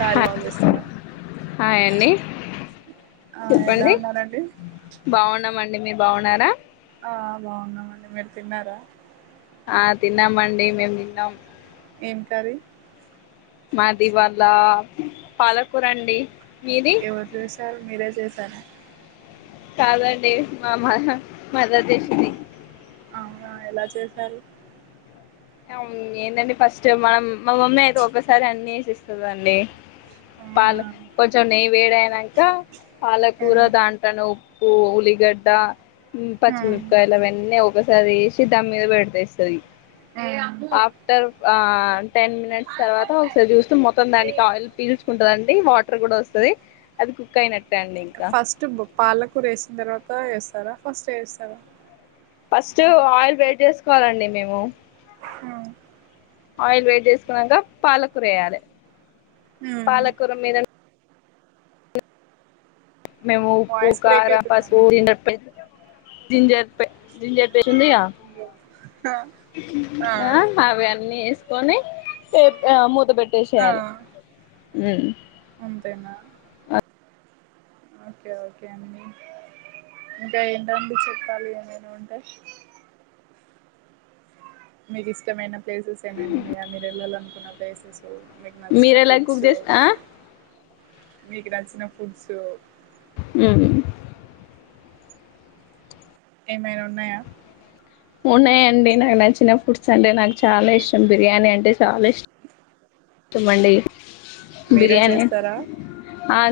కార్య కాల్ చేస్తున్నా హయండి ఆ ఎలా చెప్పండి ఉన్నారండి బాగున్నామండి మీరు బాగున్నారా ఆ బాగున్నామండి మీరు తిన్నారా ఆ తిన్నామండి మేము తిన్నాం ఏం కర్రీ మాది ఇవ్వాళ పాలకూరండి ఎవరు చేసారు మీరె చేస రా కాదండి మా మదర్ చేసింది అవునా ఎలా చేసారు ఏంటండి ఫస్ట్ మనం మా మమ్మీ అయితే ఒకసారి అన్ని ఏసెస్తా స్తదండి పాల అవునా కొంచెం నెయ్య వేడ అయినాక ఉమ్, పాలకూర దాంట్లనా ఉ ప్పు ఉలిగడ్డా ఉమ్, ఉమ్. పచ్చిమిరపకాయలవన్నీ ఒసారి వేసి దానీ మీద పెట్టేస్తాది ఆఫ్టర్ ఆ టెన్ మినిట్స్ తర్వాత ఒకసారి చూస్తూ మొత్తం దానికి ఆయిల్ పీల్చుకుంటుదండి వాటర్ కూడా వస్తది అది కుక్ అయిన ఫస్ట్ పాలకూర వేసిన తర్వాత ఎసు స్తారా ఫస్టే ఏస్తారా ఫస్ట్ ఆయిల్ వేడి చేసుకోవాలండి మేము. హ ఆయిల్ వేడి చేసుకునంక పాలకుర ఎయ్యాలే ఉమ్. పాలకుర మీద మేము ఉప్పు, వాయిస్ బ్రేక్ కార, పసుపు, అవుతుందండి ginger paste ginger ginger paste ఉందిగా, ఆ ఆ అవన్నీ ఏసు కొని ఎ ఆ మూ త ఆ. పెట్టేషెయాలే హ్మ్ అంతేనా ఓకే ఓకే అండి ఇంకా ఏంటడి చెప్పాలి ఏమైనా ఉంటే. మీకు ఇష్టమైన ప్లేసెస్ ఏమైనా ఉన్నాయా మీరు వెళ్లాలనుకున్న ప్లేసెస్? మీకు నచ్చిన మీరెలా కుక్ ఫుడ్స్ చేస్త మీకు నచ్చిన ఫుడ్స్ మ్మ్ఁ ఏమైనా ఉన్నాయా? ఉన్నాయండి నాకు నచ్చిన ఫుడ్స్ అంటే నాకు చాలా ఇష్టం బిర్యానీ అంటే చాలా ఇష్టమండి. మీరే బిర్యానీ చేస్తారా ఆ